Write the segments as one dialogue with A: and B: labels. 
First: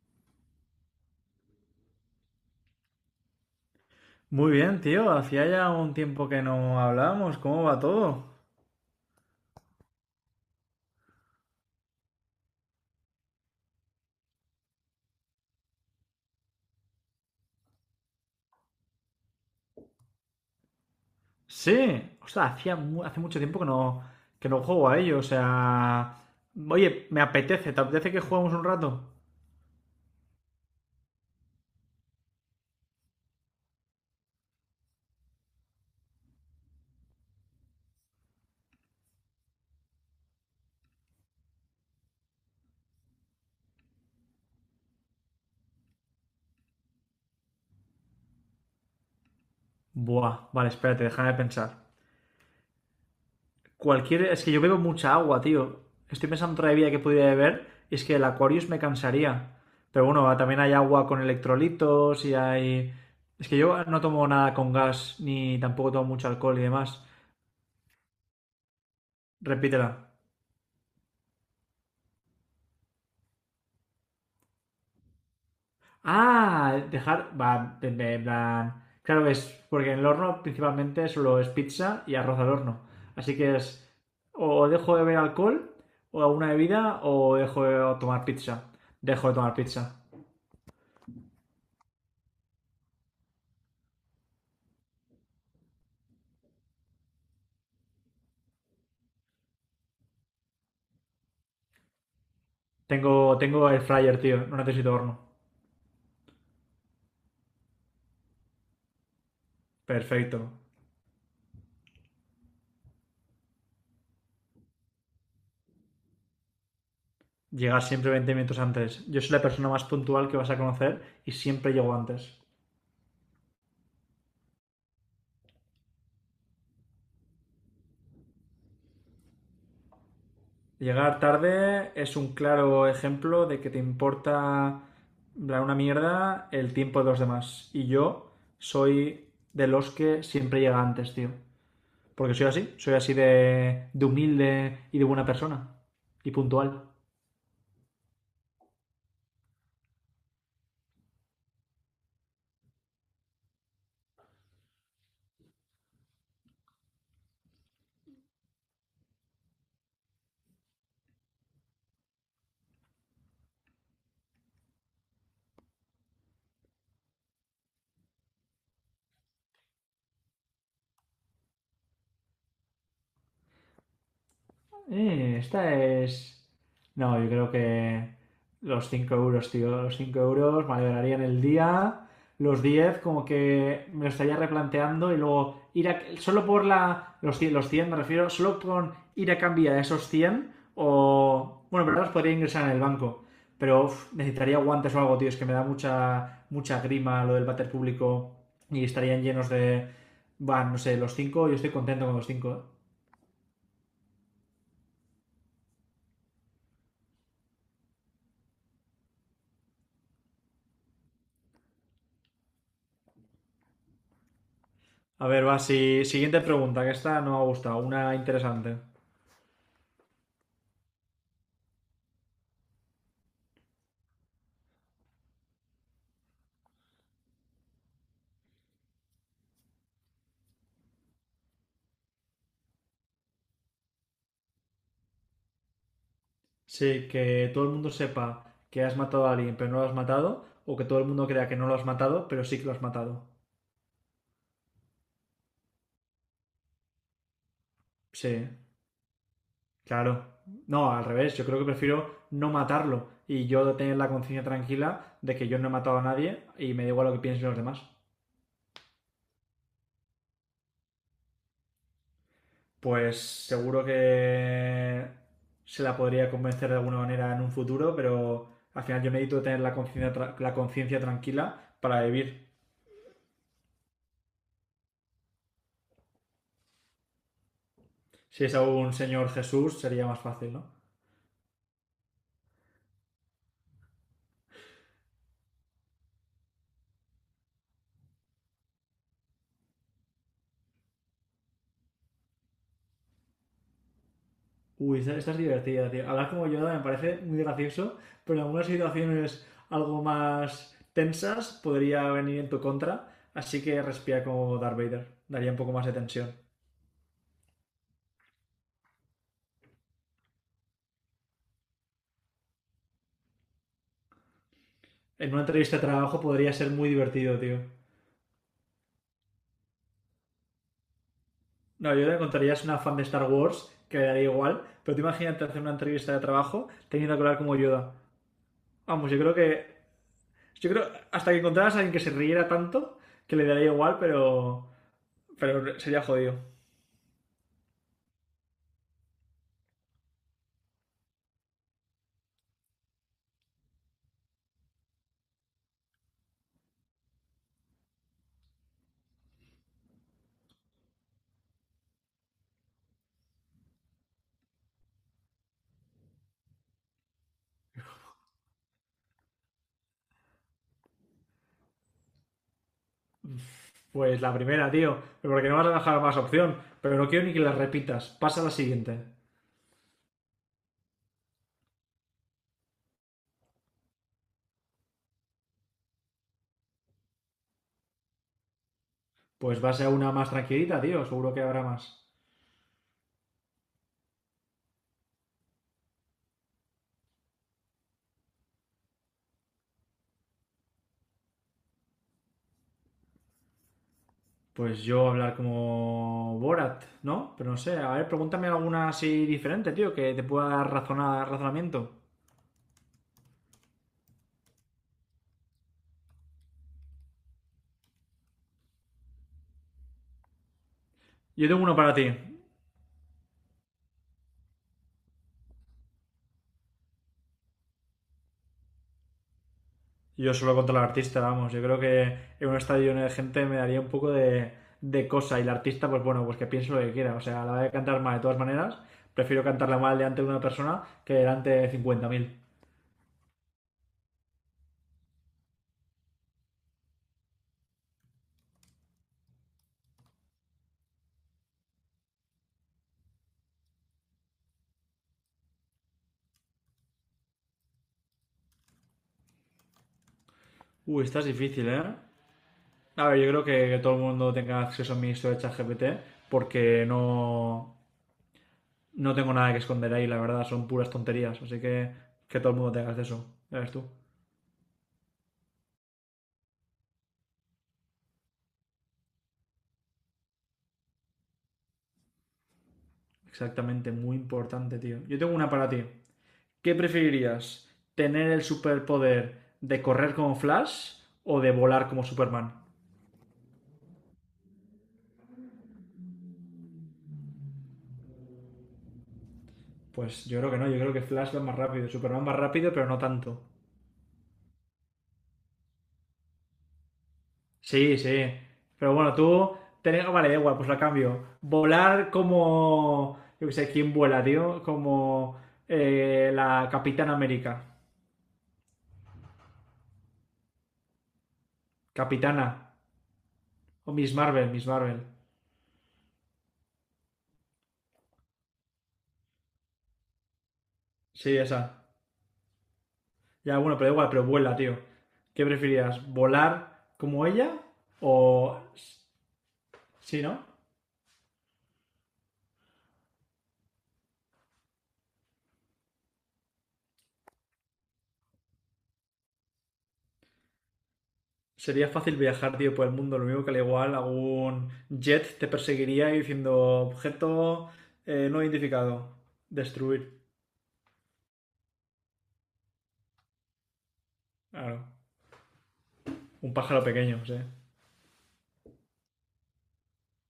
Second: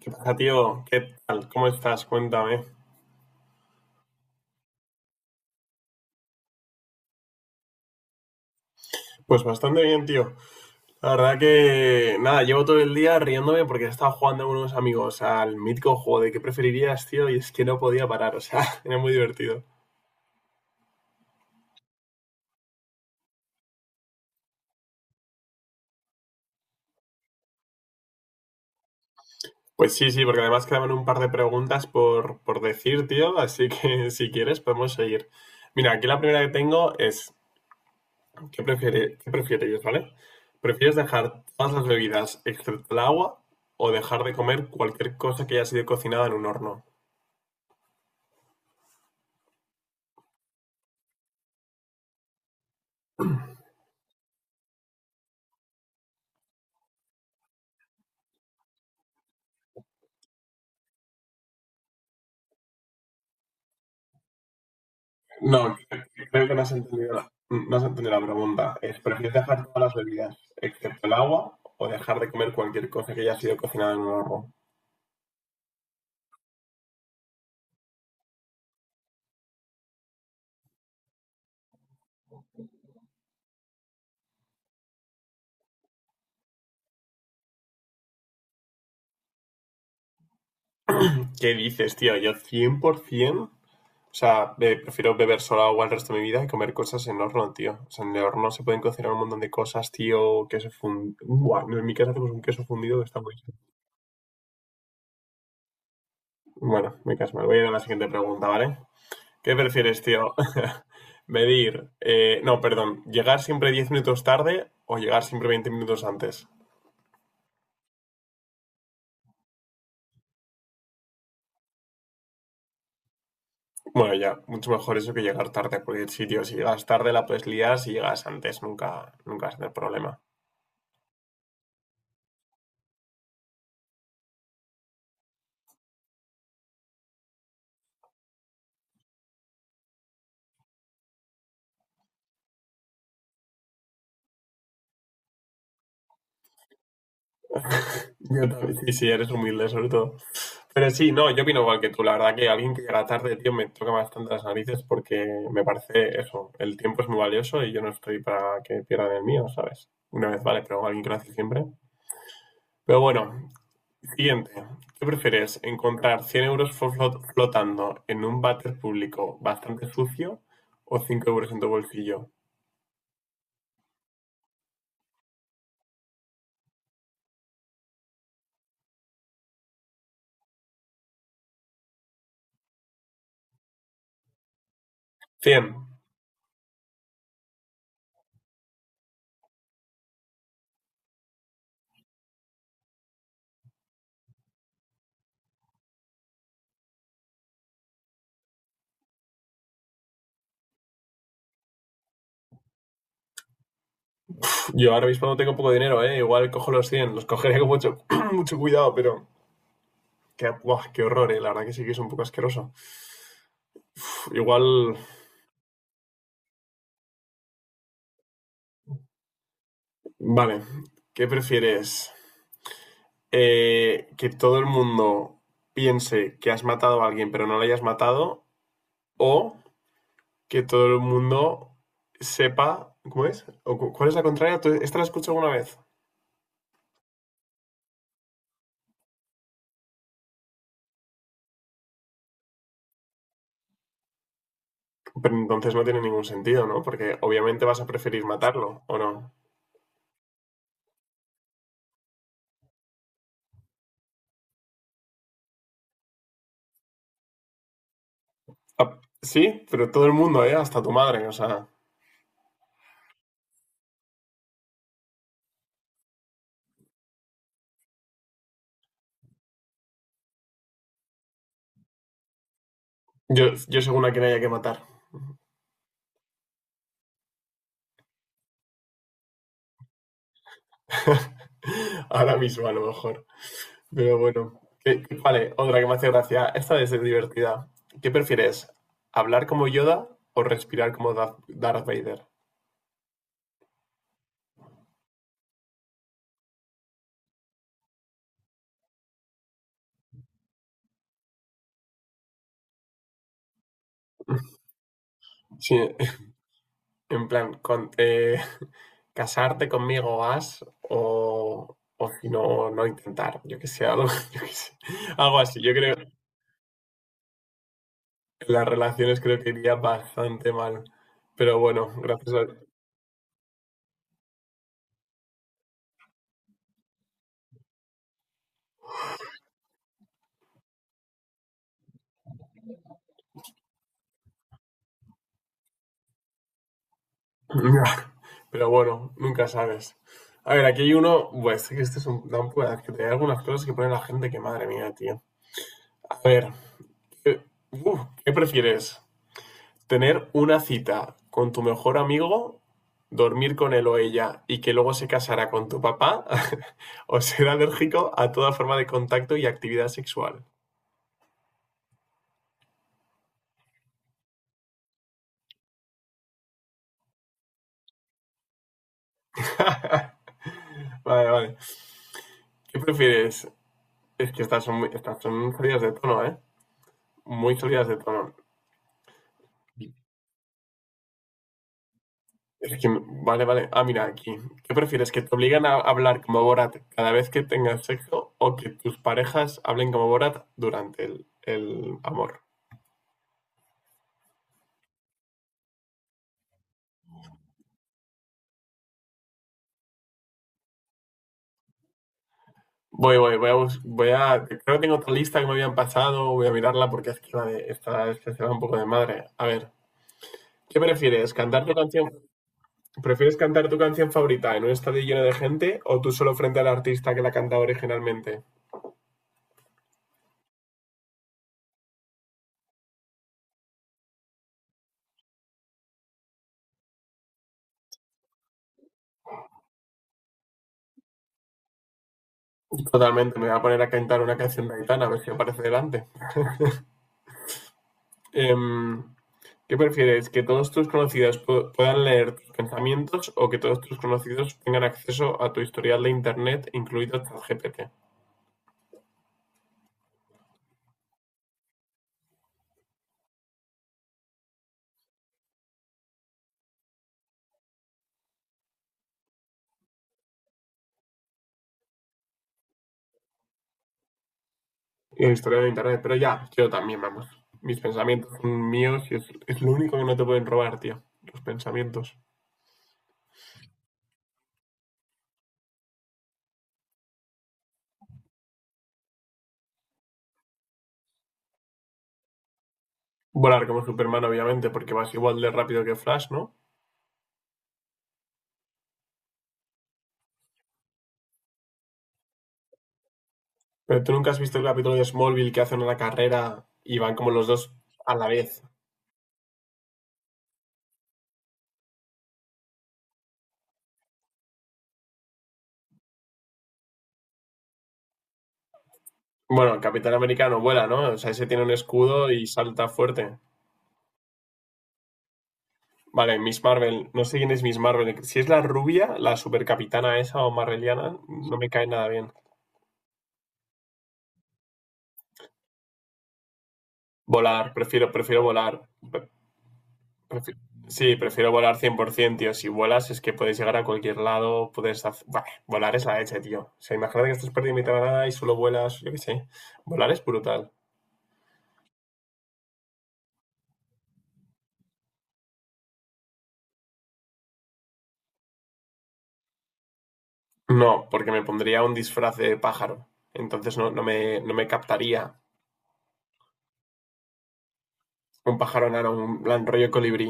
A: ¿Qué pasa, tío? ¿Qué tal? ¿Cómo estás? Cuéntame.
B: Muy bien, tío. Hacía ya un tiempo que no hablábamos. ¿Cómo va todo?
A: Pues bastante bien, tío. La verdad que, nada, llevo todo el día riéndome porque he estado jugando con unos amigos al mítico juego de qué preferirías, tío, y es que no podía parar, o sea, era muy divertido.
B: Sí. O sea, hace mucho tiempo que no juego a ello. O sea... Oye, me apetece. ¿Te apetece que juguemos un rato?
A: Pues sí, sí, porque además quedaban un par de preguntas por decir, tío, así que si quieres podemos seguir. Mira, aquí la primera que tengo es, ¿qué prefieres, ¿vale? ¿Prefieres dejar todas las bebidas excepto el agua o dejar de comer cualquier cosa que haya sido cocinada en un horno?
B: Buah, vale, espérate, déjame pensar. Cualquier... Es que yo bebo mucha agua, tío. Estoy pensando otra bebida que pudiera beber y es que el Aquarius me cansaría. Pero bueno, también hay agua con electrolitos y hay... Es que yo no tomo nada con gas ni
A: No,
B: tampoco tomo mucho
A: creo que
B: alcohol y demás.
A: no has entendido la pregunta. Es, ¿prefieres dejar
B: Repítela.
A: todas las bebidas, excepto el agua, o dejar de comer cualquier cosa que haya sido cocinada en un horno?
B: Ah, dejar. Va, en plan. Claro es. Porque en el horno principalmente solo es pizza y arroz al horno. Así que es. O dejo de beber alcohol, o alguna bebida, o dejo de tomar pizza. Dejo de tomar pizza.
A: ¿Qué dices, tío? Yo 100%, o sea, prefiero beber solo agua el resto de mi vida y comer cosas en horno, tío. O sea, en el horno se pueden cocinar un montón de cosas, tío, queso fundido. En mi casa hacemos un queso fundido que está muy...
B: Tengo el fryer, tío. No necesito horno.
A: Bueno, me caso, me voy a ir a la siguiente pregunta, ¿vale? ¿Qué prefieres, tío?
B: Perfecto.
A: Medir, no, perdón, llegar siempre 10 minutos tarde o llegar siempre 20 minutos antes.
B: Llegar siempre 20 minutos antes. Yo soy la persona más puntual que vas a conocer y siempre llego antes.
A: Bueno, ya, mucho mejor eso que llegar tarde, porque sí, tío, si llegas tarde la puedes liar, si llegas antes nunca, nunca vas a tener problema.
B: Llegar tarde es un claro ejemplo de que te importa una mierda el tiempo de los demás. Y yo soy de los que siempre llega antes, tío. Porque soy así de humilde y de buena persona. Y puntual.
A: Yo también. Y si eres humilde, sobre todo. Pero sí, no, yo opino igual que tú. La verdad que alguien que llega tarde, tío, me toca bastante las narices porque me parece eso. El tiempo es muy valioso y yo no estoy para que pierdan el mío, ¿sabes? Una vez vale, pero alguien que lo hace siempre. Pero bueno, siguiente. ¿Qué prefieres? ¿Encontrar 100 euros flotando en un váter público bastante sucio o 5 euros en tu bolsillo?
B: Esta es... No, yo creo que los 5 euros, tío. Los 5 euros me alegrarían el día. Los 10 como que me lo estaría replanteando y luego
A: Cien.
B: ir a... Solo por la... Los cien me refiero. Solo con ir a cambiar esos 100 o... Bueno, pero los podría ingresar en el banco. Pero uf, necesitaría guantes o algo, tío. Es que me da mucha, mucha grima lo del váter público y estarían llenos de... Van, no sé, los cinco. Yo estoy contento con los 5.
A: Pf, yo ahora mismo no tengo poco dinero, ¿eh? Igual cojo los cien. Los cogería con mucho, mucho cuidado, pero... Qué, buah, qué horror, ¿eh? La verdad que sí que es un poco asqueroso. Pf, igual...
B: A ver, va, siguiente pregunta, que esta no me ha gustado, una interesante.
A: Vale. ¿Qué prefieres? ¿Que todo el mundo piense que has matado a alguien pero no lo hayas matado? ¿O que todo el mundo sepa, ¿cómo es? ¿Cuál es la contraria? ¿Esta la escucho alguna vez?
B: Sí, que todo el mundo sepa que has matado a alguien pero no lo has matado, o que todo el mundo crea que no lo has matado pero sí que lo has matado.
A: Pero entonces no tiene ningún sentido, ¿no? Porque obviamente vas a preferir
B: Sí,
A: matarlo, ¿o no?
B: claro. No, al revés, yo creo que prefiero no matarlo y yo tener la conciencia tranquila de que yo no he matado a nadie y me da igual lo que piensen los demás.
A: Ah, sí, pero todo el mundo, ¿eh? Hasta tu madre, o sea.
B: Pues seguro que se la podría convencer de alguna manera en un futuro, pero al final yo necesito tener la conciencia tranquila para vivir.
A: Yo según a quien haya que matar.
B: Si es algún señor Jesús, sería más fácil, ¿no?
A: Ahora mismo, a lo mejor. Pero bueno. Vale, otra que me hace gracia. Esta es de divertida. ¿Qué prefieres? ¿Hablar como Yoda o respirar como Darth Vader?
B: Uy, esta es divertida, tío. Hablar como Yoda me parece muy gracioso, pero en algunas situaciones algo más tensas podría venir en tu contra, así que respira como Darth Vader. Daría un poco
A: Sí,
B: más de tensión.
A: en plan, con, casarte conmigo vas o si no, no intentar, yo que sé, algo, yo que sé,
B: En
A: algo
B: una
A: así. Yo
B: entrevista de
A: creo que
B: trabajo podría ser muy divertido, tío.
A: las relaciones creo que iría bastante mal. Pero bueno,
B: No, yo le
A: gracias a...
B: contarías una fan de Star Wars que le daría igual, pero tú imagínate hacer una entrevista de trabajo teniendo que hablar como Yoda. Vamos, yo creo que. Yo creo hasta que encontraras a alguien que se riera tanto que le daría igual, pero sería jodido.
A: Pero bueno, nunca sabes. A ver, aquí hay uno, pues que este es un da un pueda- que te hay algunas cosas que pone la gente que madre mía, tío. A ver, eh, uf, ¿qué prefieres? Tener una cita con tu mejor amigo, dormir con él o ella y que luego se casará con tu papá o ser alérgico a toda forma de contacto y actividad sexual.
B: Pues la primera, tío. Pero porque no vas a dejar más opción. Pero no quiero ni que la repitas. Pasa a la siguiente.
A: Vale, vale. ¿Qué prefieres? Es que estas son, muy, estas son salidas de tono, ¿eh? Muy salidas de tono.
B: Pues va a ser una más tranquilita, tío. Seguro que habrá más.
A: Es que, vale, vale. Ah, mira, aquí. ¿Qué prefieres? ¿Que te obligan a hablar como Borat cada vez que tengas sexo o que tus parejas hablen como Borat durante el amor?
B: Pues yo hablar como Borat, ¿no? Pero no sé. A ver, pregúntame alguna así diferente, tío, que te pueda dar razonamiento.
A: Voy a. Creo que tengo otra lista que me habían pasado. Voy a mirarla porque es que la de esta, esta se va un poco de madre. A ver, ¿qué prefieres?
B: Yo tengo
A: ¿Cantar tu
B: uno para
A: canción?
B: ti.
A: ¿Prefieres cantar tu canción favorita en un estadio lleno de gente o tú solo frente al artista que la cantaba originalmente?
B: Yo solo contra el artista, vamos. Yo creo que en un estadio lleno de gente me daría un poco de cosa y el artista, pues bueno, pues que piense lo que quiera. O sea, a la hora de cantar mal de todas maneras, prefiero cantarla mal delante de una persona que delante de 50.000.
A: Totalmente, me voy a poner a cantar una canción de Aitana a ver si aparece delante. Em, ¿Qué prefieres? ¿Que todos tus conocidos puedan leer tus pensamientos o que todos tus conocidos tengan acceso a tu historial de internet, incluido ChatGPT?
B: Uy, esta es difícil, ¿eh? A ver, yo creo que todo el mundo tenga acceso a mi historia de ChatGPT porque no tengo nada que esconder ahí, la verdad, son puras tonterías. Así que todo el mundo tenga acceso. Ya ves tú.
A: Historiador de internet, pero ya, yo también, vamos. Mis pensamientos son míos y es lo único que no te pueden robar, tío. Los pensamientos.
B: Exactamente, muy importante, tío. Yo tengo una para ti. ¿Qué preferirías? ¿Tener el superpoder de correr como Flash o de volar como Superman?
A: Volar como Superman, obviamente, porque vas igual de rápido que Flash, ¿no?
B: Pues yo creo que no, yo creo que Flash va más rápido, Superman más rápido, pero no tanto.
A: Pero tú nunca has visto el capítulo de Smallville que hacen una carrera y van como los dos
B: Sí,
A: a
B: sí.
A: la vez.
B: Pero bueno, tú... Vale, da igual, pues la cambio. Volar como... Yo qué sé, ¿quién vuela, tío? Como la Capitana América.
A: Bueno, el Capitán Americano vuela, ¿no? O sea, ese tiene un escudo y
B: Capitana.
A: salta fuerte.
B: O Miss Marvel, Miss Marvel.
A: Vale, Miss Marvel. No sé quién es Miss Marvel. Si es la rubia, la supercapitana esa o marveliana,
B: Sí,
A: no
B: esa.
A: me cae nada bien.
B: Ya, bueno, pero da igual, pero vuela, tío. ¿Qué preferirías? ¿Volar como ella
A: Volar, prefiero
B: o...
A: volar.
B: Sí, ¿no?
A: Prefi- Sí, prefiero volar 100%, tío. Si vuelas es que puedes llegar a cualquier lado, puedes hacer... Bah, volar es la leche, tío. O sea, imagínate que estás perdido en mitad de la nada y solo vuelas, yo qué sé. Volar es brutal.
B: Sería fácil viajar, tío, por el mundo. Lo mismo que al igual algún jet te perseguiría y diciendo objeto no identificado. Destruir.
A: No, porque me pondría un disfraz de pájaro. Entonces no me
B: Claro.
A: captaría
B: Un pájaro pequeño, sí.
A: un pájaro enano, un plan rollo colibrí.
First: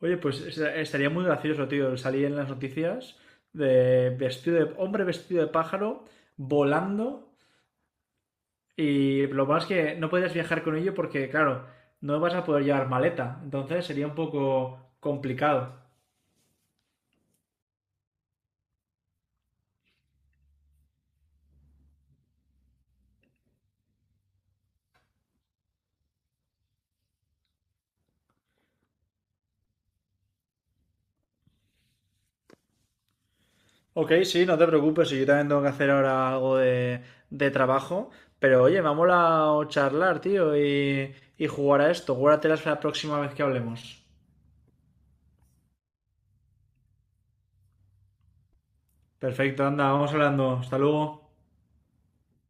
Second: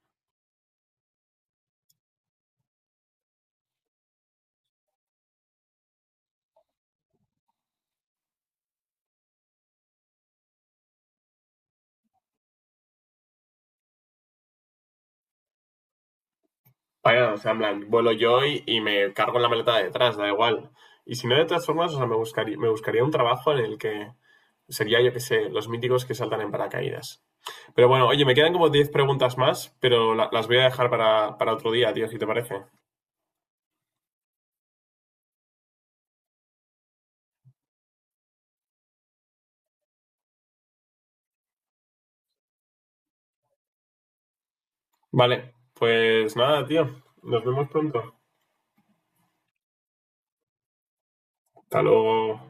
B: Oye, pues estaría muy gracioso, tío, salir en las noticias de vestido de hombre vestido de pájaro volando y lo más que no puedes viajar con ello porque, claro, no vas a poder llevar maleta. Entonces sería un poco complicado.
A: Vaya, o sea, en plan, vuelo yo y me cargo en la maleta de detrás, da igual. Y si no, de todas formas, o sea, me buscaría un trabajo en el que sería, yo qué sé, los míticos que saltan en paracaídas. Pero bueno, oye, me quedan como 10 preguntas más, pero las voy a dejar para otro día, tío, si te parece.
B: Ok, sí, no te preocupes, si yo también tengo que hacer ahora algo de trabajo, pero oye, me ha molado charlar, tío, y jugar a esto, guárdatelas para la próxima vez que hablemos.
A: Vale, pues nada, tío. Nos vemos pronto.
B: Perfecto, anda, vamos hablando, hasta luego.
A: Hasta luego.